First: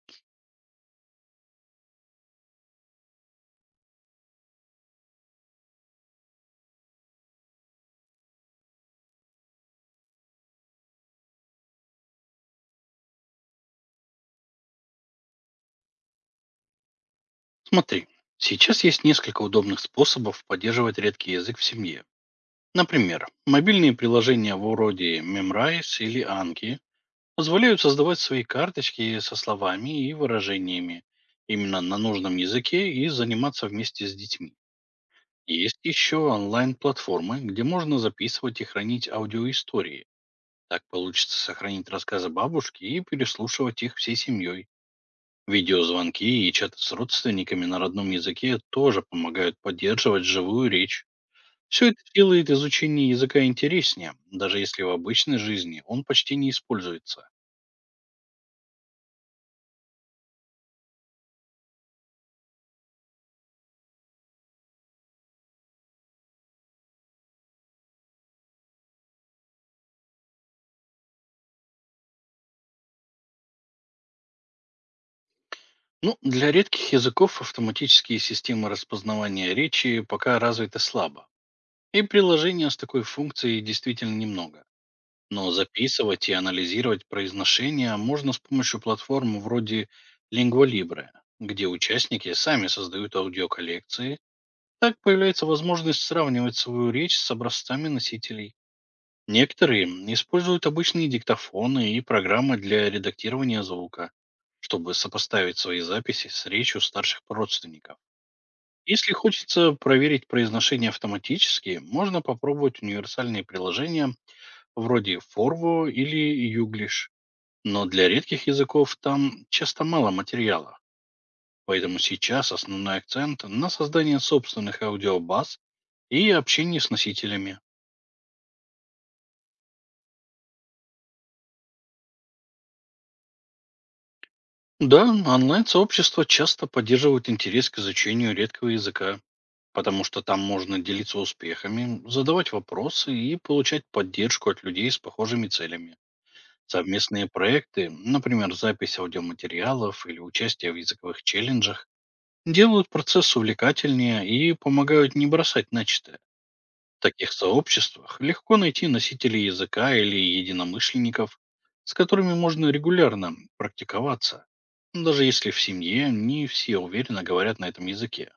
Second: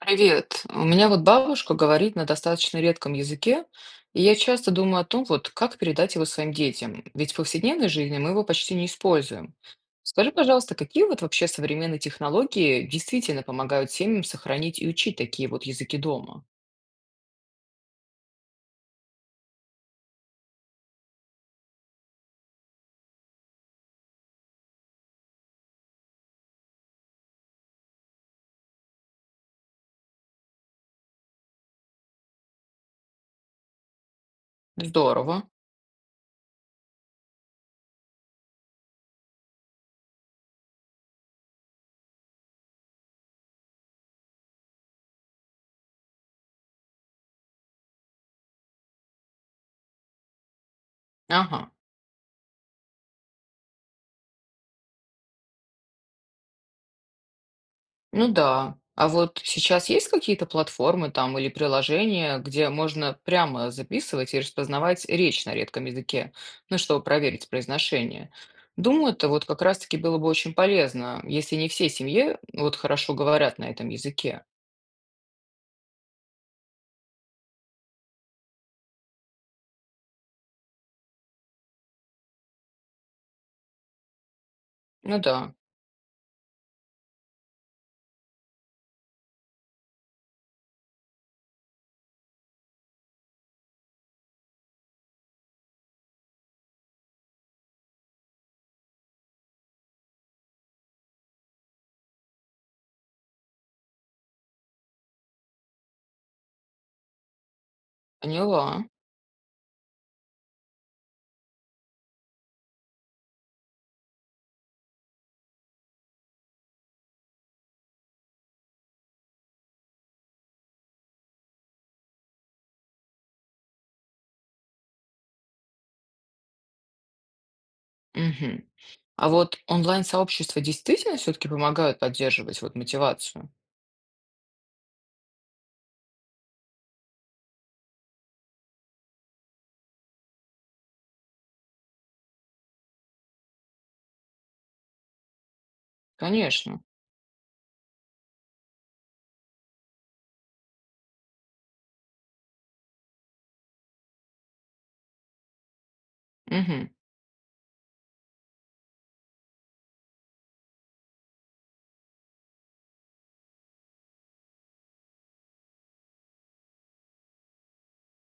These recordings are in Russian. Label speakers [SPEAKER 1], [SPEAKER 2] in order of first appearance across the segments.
[SPEAKER 1] Привет. У меня вот бабушка говорит на достаточно редком языке, и я часто думаю о том, вот как передать его своим детям, ведь в повседневной жизни мы его почти не используем. Скажи, пожалуйста, какие вот вообще современные технологии действительно помогают семьям сохранить и учить такие вот языки дома?
[SPEAKER 2] Смотри, сейчас есть несколько удобных способов поддерживать редкий язык в семье. Например, мобильные приложения вроде Memrise или Anki позволяют создавать свои карточки со словами и выражениями именно на нужном языке и заниматься вместе с детьми.
[SPEAKER 1] Здорово.
[SPEAKER 2] Есть еще онлайн-платформы, где можно записывать и хранить аудиоистории. Так получится сохранить рассказы бабушки и переслушивать их всей семьей. Видеозвонки и чаты с родственниками на родном языке тоже помогают поддерживать живую речь.
[SPEAKER 1] Ага.
[SPEAKER 2] Все это делает изучение языка интереснее, даже если в обычной жизни он почти не используется.
[SPEAKER 1] Ну да. А вот сейчас есть какие-то платформы там или приложения, где можно прямо записывать и распознавать речь на редком языке, ну, чтобы проверить произношение? Думаю, это вот как раз-таки было бы очень полезно, если не все семьи вот хорошо говорят на этом языке.
[SPEAKER 2] Ну, для редких языков автоматические системы распознавания речи пока развиты слабо, и приложения с такой функцией действительно немного.
[SPEAKER 1] Ну
[SPEAKER 2] Но
[SPEAKER 1] да,
[SPEAKER 2] записывать и анализировать произношение можно с помощью платформ вроде Lingua Libre, где участники сами создают аудиоколлекции. Так появляется возможность сравнивать свою речь с образцами носителей. Некоторые используют обычные диктофоны и программы для редактирования звука, чтобы сопоставить свои записи с речью старших родственников.
[SPEAKER 1] поняла.
[SPEAKER 2] Если хочется проверить произношение автоматически, можно попробовать универсальные приложения вроде Forvo или Юглиш. Но для редких языков там часто мало материала, поэтому сейчас основной акцент на создание собственных аудиобаз и общение с носителями.
[SPEAKER 1] Мгм. А вот онлайн-сообщества действительно все-таки помогают поддерживать вот мотивацию?
[SPEAKER 2] Да, онлайн-сообщества часто поддерживают интерес к изучению редкого языка, потому что там можно делиться успехами, задавать вопросы и получать поддержку от людей с похожими целями.
[SPEAKER 1] Конечно.
[SPEAKER 2] Совместные проекты, например, запись аудиоматериалов или участие в языковых челленджах, делают процесс увлекательнее и помогают не бросать начатое.
[SPEAKER 1] Мгм.
[SPEAKER 2] В таких сообществах легко найти носителей языка или единомышленников, с которыми можно регулярно практиковаться, даже если в семье не все уверенно говорят на этом языке.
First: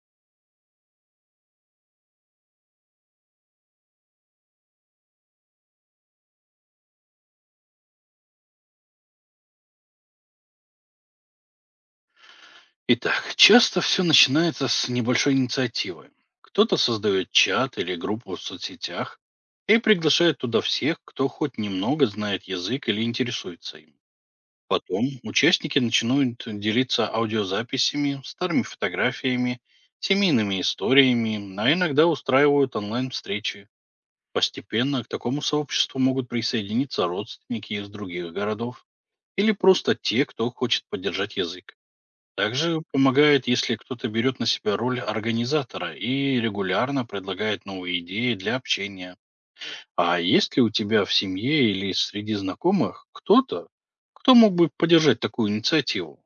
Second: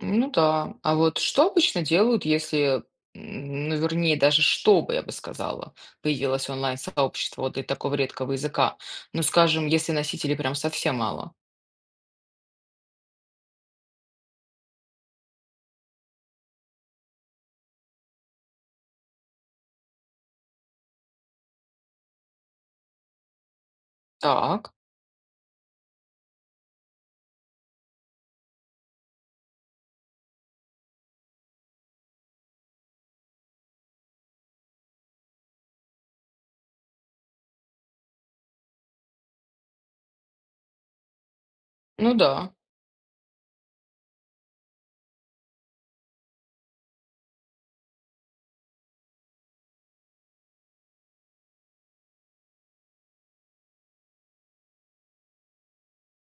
[SPEAKER 1] Ну да. А вот что обычно делают, если, ну, вернее, даже чтобы, я бы сказала, появилось онлайн-сообщество вот для такого редкого языка? Ну, скажем, если носителей прям совсем мало.
[SPEAKER 2] Итак, часто все начинается с небольшой инициативы. Кто-то создает чат или группу в соцсетях и приглашает туда всех, кто хоть немного знает язык или интересуется им.
[SPEAKER 1] Так,
[SPEAKER 2] Потом участники начинают делиться аудиозаписями, старыми фотографиями, семейными историями, а иногда устраивают онлайн-встречи. Постепенно к такому сообществу могут присоединиться родственники из других городов или просто те, кто хочет поддержать язык.
[SPEAKER 1] ну да.
[SPEAKER 2] Также помогает, если кто-то берет на себя роль организатора и регулярно предлагает новые идеи для общения. А есть ли у тебя в семье или среди знакомых кто-то, кто мог бы поддержать такую инициативу?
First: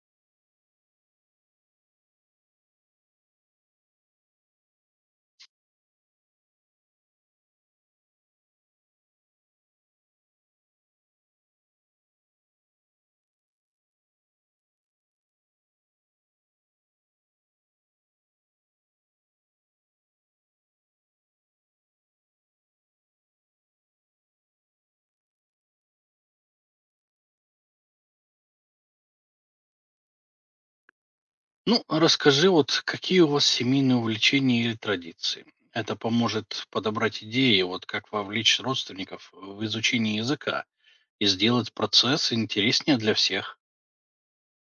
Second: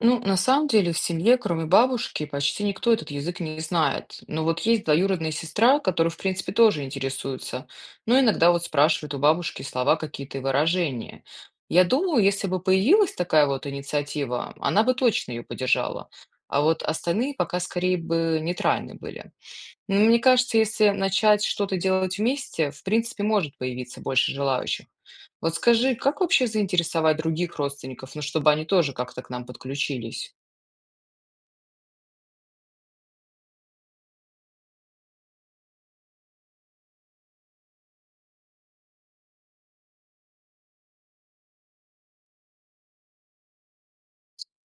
[SPEAKER 1] Ну, на самом деле в семье, кроме бабушки, почти никто этот язык не знает. Но вот есть двоюродная сестра, которая, в принципе, тоже интересуется. Но иногда вот спрашивает у бабушки слова какие-то и выражения. Я думаю, если бы появилась такая вот инициатива, она бы точно ее поддержала. А вот остальные пока скорее бы нейтральны были. Но мне кажется, если начать что-то делать вместе, в принципе, может появиться больше желающих. Вот скажи, как вообще заинтересовать других родственников, ну, чтобы они тоже как-то к нам подключились?
[SPEAKER 2] Ну, расскажи вот, какие у вас семейные увлечения или традиции. Это поможет подобрать идеи, вот как вовлечь родственников в изучение языка и сделать процесс интереснее для всех.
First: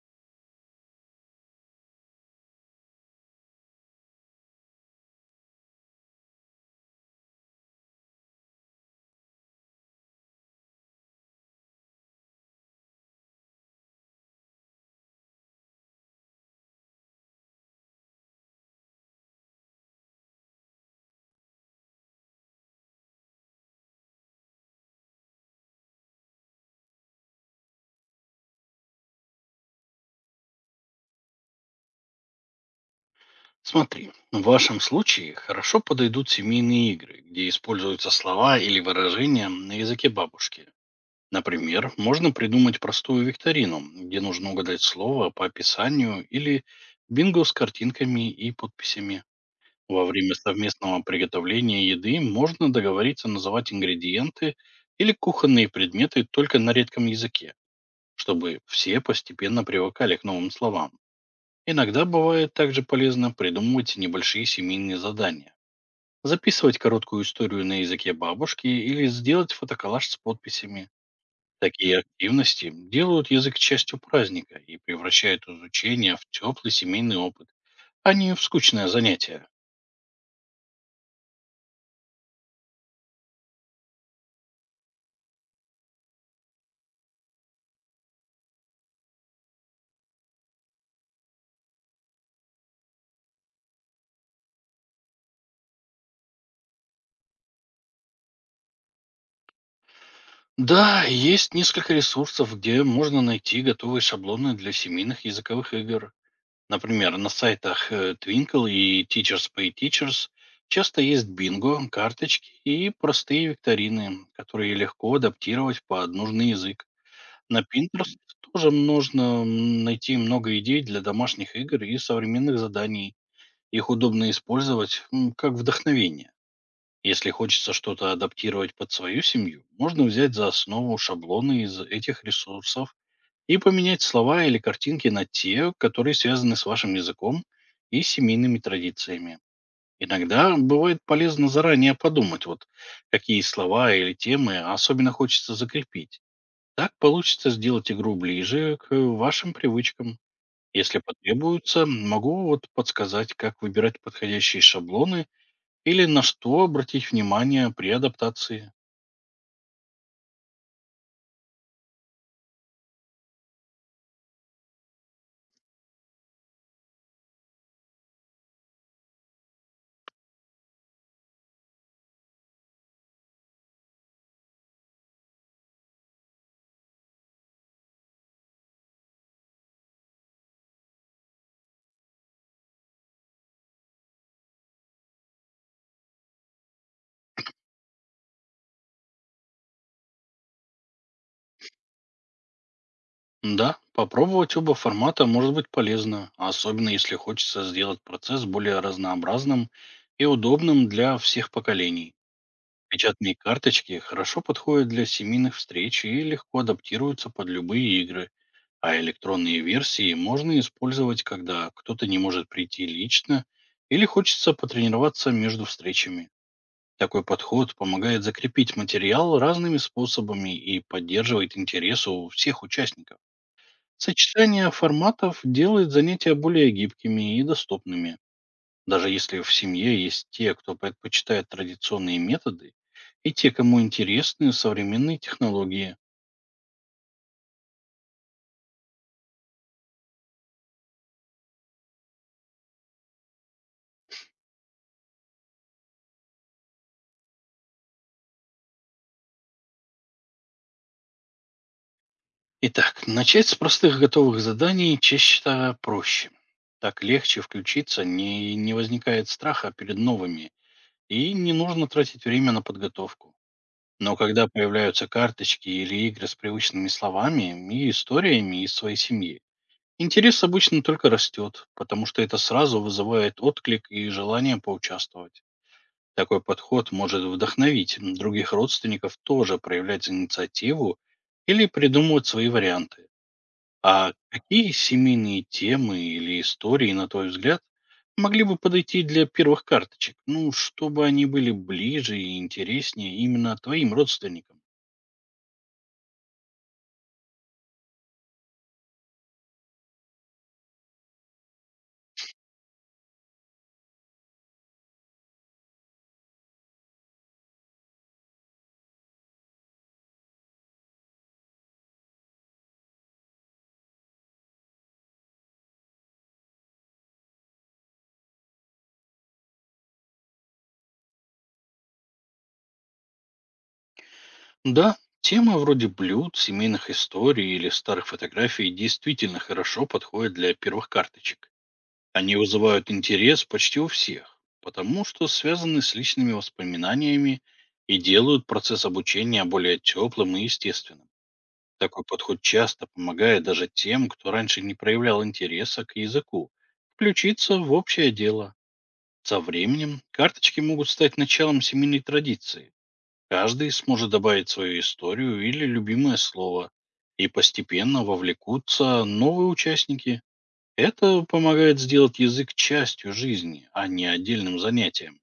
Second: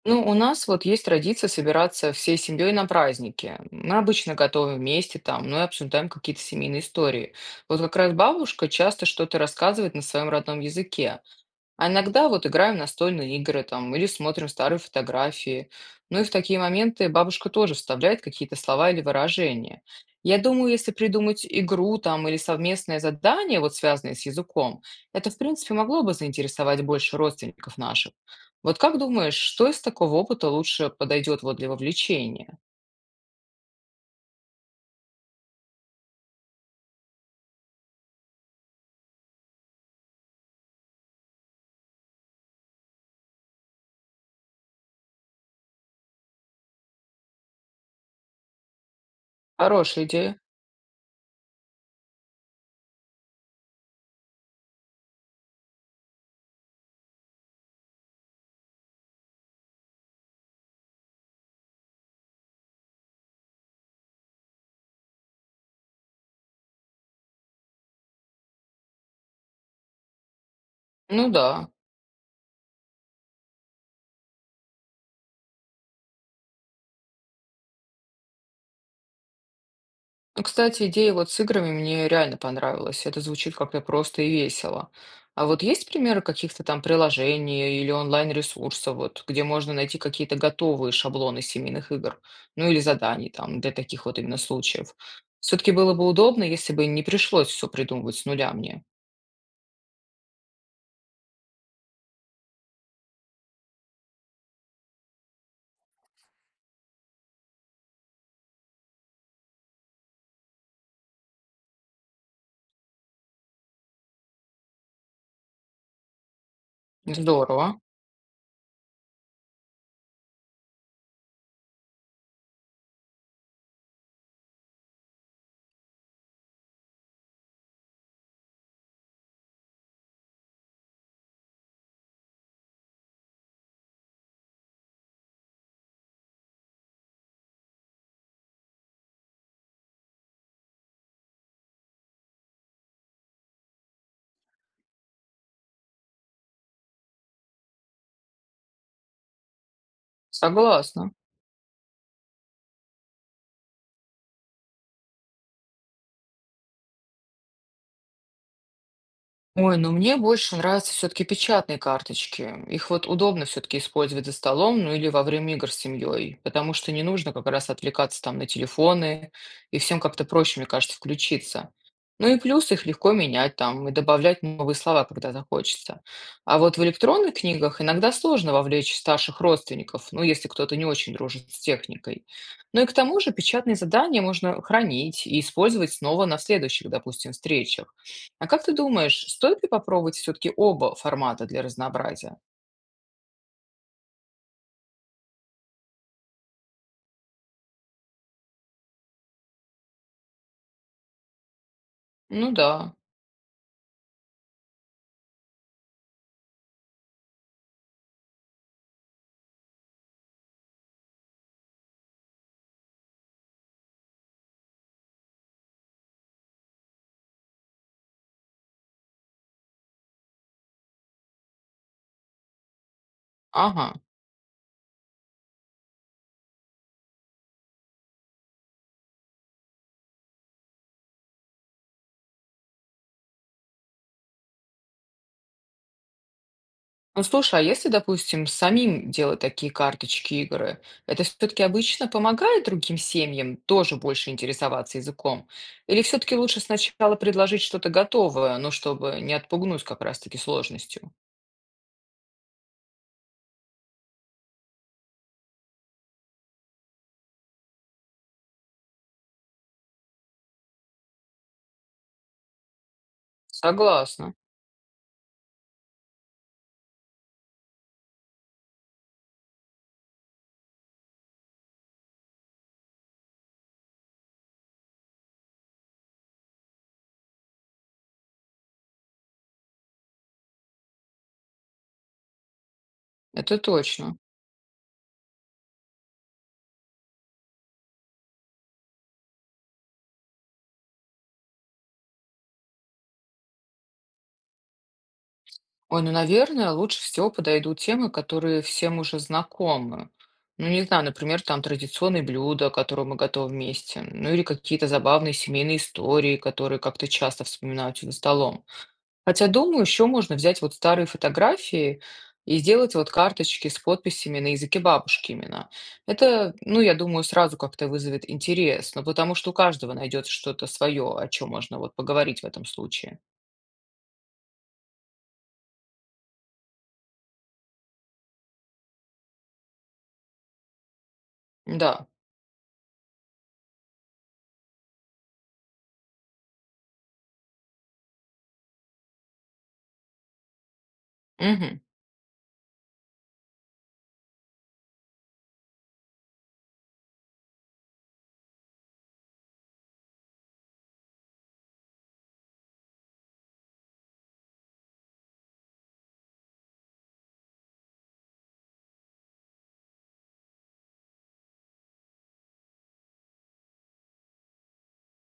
[SPEAKER 1] Ну, у нас вот есть традиция собираться всей семьей на праздники. Мы обычно готовим вместе там, ну и обсуждаем какие-то семейные истории. Вот как раз бабушка часто что-то рассказывает на своем родном языке. А иногда вот играем в настольные игры там или смотрим старые фотографии. Ну и в такие моменты бабушка тоже вставляет какие-то слова или выражения. Я думаю, если придумать игру там или совместное задание, вот связанное с языком, это, в принципе, могло бы заинтересовать больше родственников наших. Вот как думаешь, что из такого опыта лучше подойдет вот для вовлечения?
[SPEAKER 2] Смотри, в вашем случае хорошо подойдут семейные игры, где используются слова или выражения на языке бабушки. Например, можно придумать простую викторину, где нужно угадать слово по описанию или бинго с картинками и подписями. Во
[SPEAKER 1] Хорошая
[SPEAKER 2] время
[SPEAKER 1] идея.
[SPEAKER 2] совместного приготовления еды можно договориться называть ингредиенты или кухонные предметы только на редком языке, чтобы все постепенно привыкали к новым словам. Иногда бывает также полезно придумывать небольшие семейные задания, записывать короткую историю на языке бабушки или сделать фотоколлаж с подписями.
[SPEAKER 1] Ну да.
[SPEAKER 2] Такие активности делают язык частью праздника и превращают изучение в теплый семейный опыт, а не в скучное занятие.
[SPEAKER 1] Ну, кстати, идея вот с играми мне реально понравилась. Это звучит как-то просто и весело. А вот есть примеры каких-то там приложений или онлайн-ресурсов, вот, где можно найти какие-то готовые шаблоны семейных игр, ну или заданий там для таких вот именно случаев? Все-таки было бы удобно, если бы не пришлось все придумывать с нуля мне.
[SPEAKER 2] Да, есть несколько ресурсов, где можно найти готовые шаблоны для семейных языковых игр. Например, на сайтах Twinkle и Teachers Pay Teachers часто есть бинго, карточки и простые викторины, которые легко адаптировать под нужный язык. На
[SPEAKER 1] Здорово.
[SPEAKER 2] Pinterest тоже можно найти много идей для домашних игр и современных заданий. Их удобно использовать как вдохновение. Если хочется что-то адаптировать под свою семью, можно взять за основу шаблоны из этих ресурсов и поменять слова или картинки на те, которые связаны с вашим языком и семейными традициями. Иногда бывает полезно заранее подумать, вот какие слова или темы особенно хочется закрепить. Так получится сделать игру ближе к вашим привычкам. Если
[SPEAKER 1] Согласна.
[SPEAKER 2] потребуется, могу вот подсказать, как выбирать подходящие шаблоны или на что обратить внимание при адаптации.
[SPEAKER 1] Ой, ну мне больше нравятся все-таки печатные карточки. Их вот удобно все-таки использовать за столом, ну или во время игр с семьей, потому что не нужно как раз отвлекаться там на телефоны, и всем как-то проще, мне кажется, включиться. Ну и плюс их легко менять там и добавлять новые слова, когда захочется. А вот в электронных книгах иногда сложно вовлечь старших родственников, ну если кто-то не очень дружит с техникой. Ну и к тому же печатные задания можно хранить и использовать снова на следующих, допустим, встречах. А как ты думаешь, стоит ли попробовать все-таки оба формата для разнообразия?
[SPEAKER 2] Да, попробовать оба формата может быть полезно, особенно если хочется сделать процесс более разнообразным и удобным для всех поколений.
[SPEAKER 1] Ну да,
[SPEAKER 2] Печатные карточки хорошо подходят для семейных встреч и легко адаптируются под любые игры, а электронные версии можно использовать, когда кто-то не может прийти лично или хочется потренироваться между встречами. Такой подход помогает закрепить материал разными способами и поддерживает интерес у всех участников.
[SPEAKER 1] ага.
[SPEAKER 2] Сочетание форматов делает занятия более гибкими и доступными. Даже если в семье есть те, кто предпочитает традиционные методы, и те, кому интересны современные технологии.
[SPEAKER 1] Ну слушай, а если, допустим, самим делать такие карточки игры, это все-таки обычно помогает другим семьям тоже больше интересоваться языком? Или все-таки лучше сначала предложить что-то готовое, ну чтобы не отпугнуть как раз-таки сложностью?
[SPEAKER 2] Итак, начать с простых готовых заданий чаще проще. Так легче включиться, не возникает страха перед новыми, и не нужно тратить время на подготовку. Но
[SPEAKER 1] Согласна,
[SPEAKER 2] когда появляются карточки или игры с привычными словами и историями из своей семьи, интерес обычно только растет, потому что это сразу вызывает отклик и желание поучаствовать. Такой подход может вдохновить других родственников тоже проявлять инициативу или придумывать свои варианты.
[SPEAKER 1] это
[SPEAKER 2] А
[SPEAKER 1] точно.
[SPEAKER 2] какие семейные темы или истории, на твой взгляд, могли бы подойти для первых карточек, ну, чтобы они были ближе и интереснее именно твоим родственникам?
[SPEAKER 1] Ой, ну, наверное, лучше всего подойдут темы, которые всем уже знакомы. Ну, не знаю, например, там традиционные блюда, которые мы готовим вместе, ну или какие-то забавные семейные истории, которые как-то часто вспоминаются за столом. Хотя, думаю, еще можно взять вот старые фотографии и сделать вот карточки с подписями на языке бабушки именно. Это, ну, я думаю, сразу как-то вызовет интерес, ну, потому что у каждого найдется что-то свое, о чем можно вот поговорить в этом случае.
[SPEAKER 2] Да, темы вроде блюд, семейных историй или старых фотографий действительно хорошо подходят для первых карточек.
[SPEAKER 1] Да.
[SPEAKER 2] Они вызывают интерес почти у всех, потому что связаны с личными воспоминаниями и делают процесс обучения более теплым и естественным.
[SPEAKER 1] Мгм.
[SPEAKER 2] Такой подход часто помогает даже тем, кто раньше не проявлял интереса к языку, включиться в общее дело. Со временем карточки могут стать началом семейной традиции. Каждый сможет добавить свою историю или любимое слово, и постепенно вовлекутся новые участники. Это помогает сделать язык частью жизни, а не отдельным занятием.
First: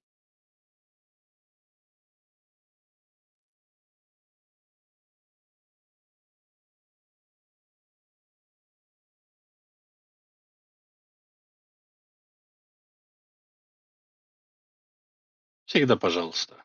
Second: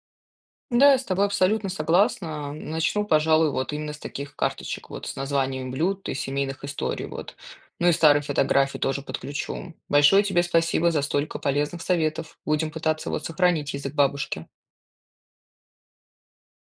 [SPEAKER 1] Да, я с тобой абсолютно согласна. Начну, пожалуй, вот именно с таких карточек, вот с названием блюд и семейных историй, вот. Ну и старые фотографии тоже подключу. Большое тебе спасибо за столько полезных советов. Будем пытаться вот сохранить язык бабушки.
[SPEAKER 2] Всегда пожалуйста.